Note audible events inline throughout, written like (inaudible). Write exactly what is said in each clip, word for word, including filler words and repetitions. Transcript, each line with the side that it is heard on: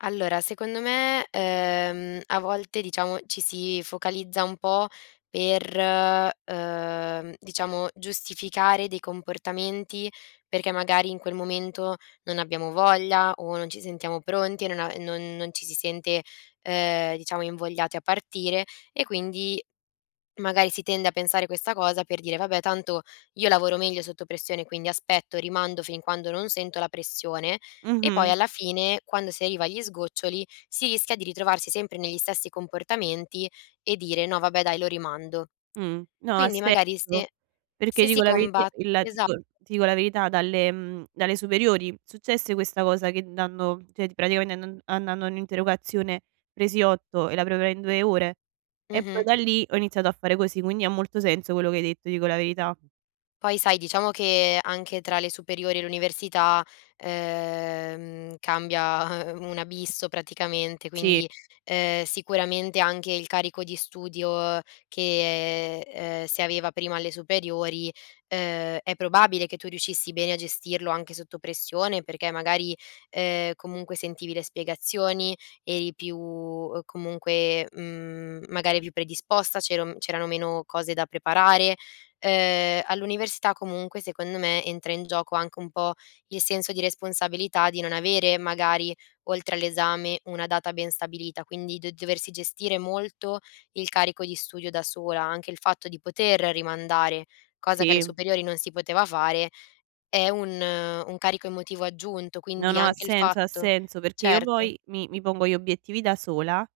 left: Allora, secondo me, ehm, a volte diciamo, ci si focalizza un po' per, uhm, diciamo giustificare dei comportamenti, perché magari in quel momento non abbiamo voglia o non ci sentiamo pronti, non a non non ci si sente, ehm, diciamo invogliati a partire e quindi magari si tende a pensare questa cosa per dire: "Vabbè, tanto io lavoro meglio sotto pressione, quindi aspetto, rimando fin quando non sento la pressione" e poi
right: Mh-mh.
left: alla fine quando si arriva agli sgoccioli, si rischia di ritrovarsi sempre negli stessi comportamenti e dire: "No, vabbè, dai lo rimando".
right: Mh. No, ha
left: Quindi
right: se
left: magari
right: so.
left: se
right: Perché
left: se si
right: dico la veritie,
left: comba
right: il la ti
left: esa
right: dico ti dico la verità, dalle, mhmm, dalle superiori successe questa cosa che dando, ceh ti praticamente andand andando a un'interrogazione presi otto e la preparai in due ore e poi
left: Mh-mh.
right: da lì ho iniziato a fare così, quindi ha molto senso quello che hai detto, ti dico la verità.
left: Poi sai, diciamo che anche tra le superiori e l'università, ehm, cambia (chuckles) un abisso praticamente,
right: Sì.
left: quindi, ehm, sicuramente anche il carico di studio che, ehm, si aveva prima alle superiori, uhm, è probabile che tu riuscissi bene a gestirlo anche sotto pressione, perché magari, ehm, comunque sentivi le spiegazioni, eri più, uhm, comunque, mhmm, magari più predisposta, c'era c'erano meno cose da preparare. Ehm, all'università comunque secondo me entra in gioco anche un po' il senso di responsabilità di non avere magari oltre all'esame una data ben stabilita, quindi d doversi gestire molto il carico di studio da sola, anche il fatto di poter rimandare, cosa che alle
right: Sì.
left: superiori non si poteva fare, è un un carico emotivo aggiunto,
right: No,
left: quindi
right: no, ha
left: anche il
right: senso, ha
left: fatto
right: senso. Perché io
left: certo.
right: poi mi mi pongo gli obiettivi da sola e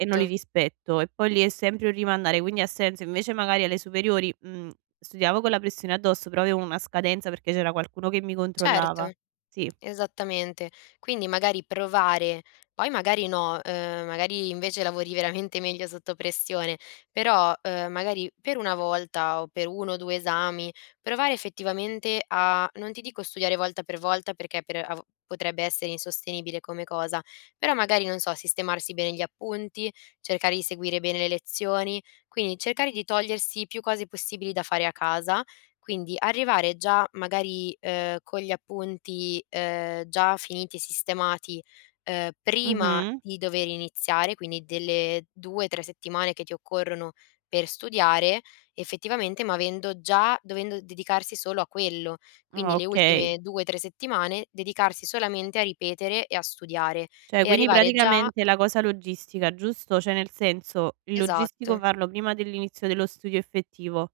right: e non li rispetto, e poi lì è sempre un rimandare, quindi ha senso. Invece magari alle superiori, mhmm, studiavo con la pressione addosso però avevo una scadenza perché c'era qualcuno che mi controllava.
left: Certo.
right: Sì.
left: Esattamente. Quindi magari provare, poi magari no, ehm, magari invece lavori veramente meglio sotto pressione. Però, uhm, magari per una volta o per uno o due esami, provare effettivamente a, non ti dico studiare volta per volta perché per av potrebbe essere insostenibile come cosa, però magari non so, sistemarsi bene gli appunti, cercare di seguire bene le lezioni, quindi cercare di togliersi più cose possibili da fare a casa, quindi arrivare già magari, ehm, con gli appunti, ehm, già finiti e sistemati, ehm, prima
right: Mh-mh.
left: di dover iniziare, quindi delle due, tre settimane che ti occorrono per studiare effettivamente, ma avendo già dovendo dedicarsi solo a quello, quindi
right: Òh,
left: le
right: okay.
left: ultime due, tre settimane dedicarsi solamente a ripetere e a studiare
right: Cioè,
left: e
right: quindi
left: arrivare già
right: praticamente la cosa logistica, giusto? Cioè nel senso, il logistico
left: Esatto.
right: farlo prima dell'inizio dello studio effettivo.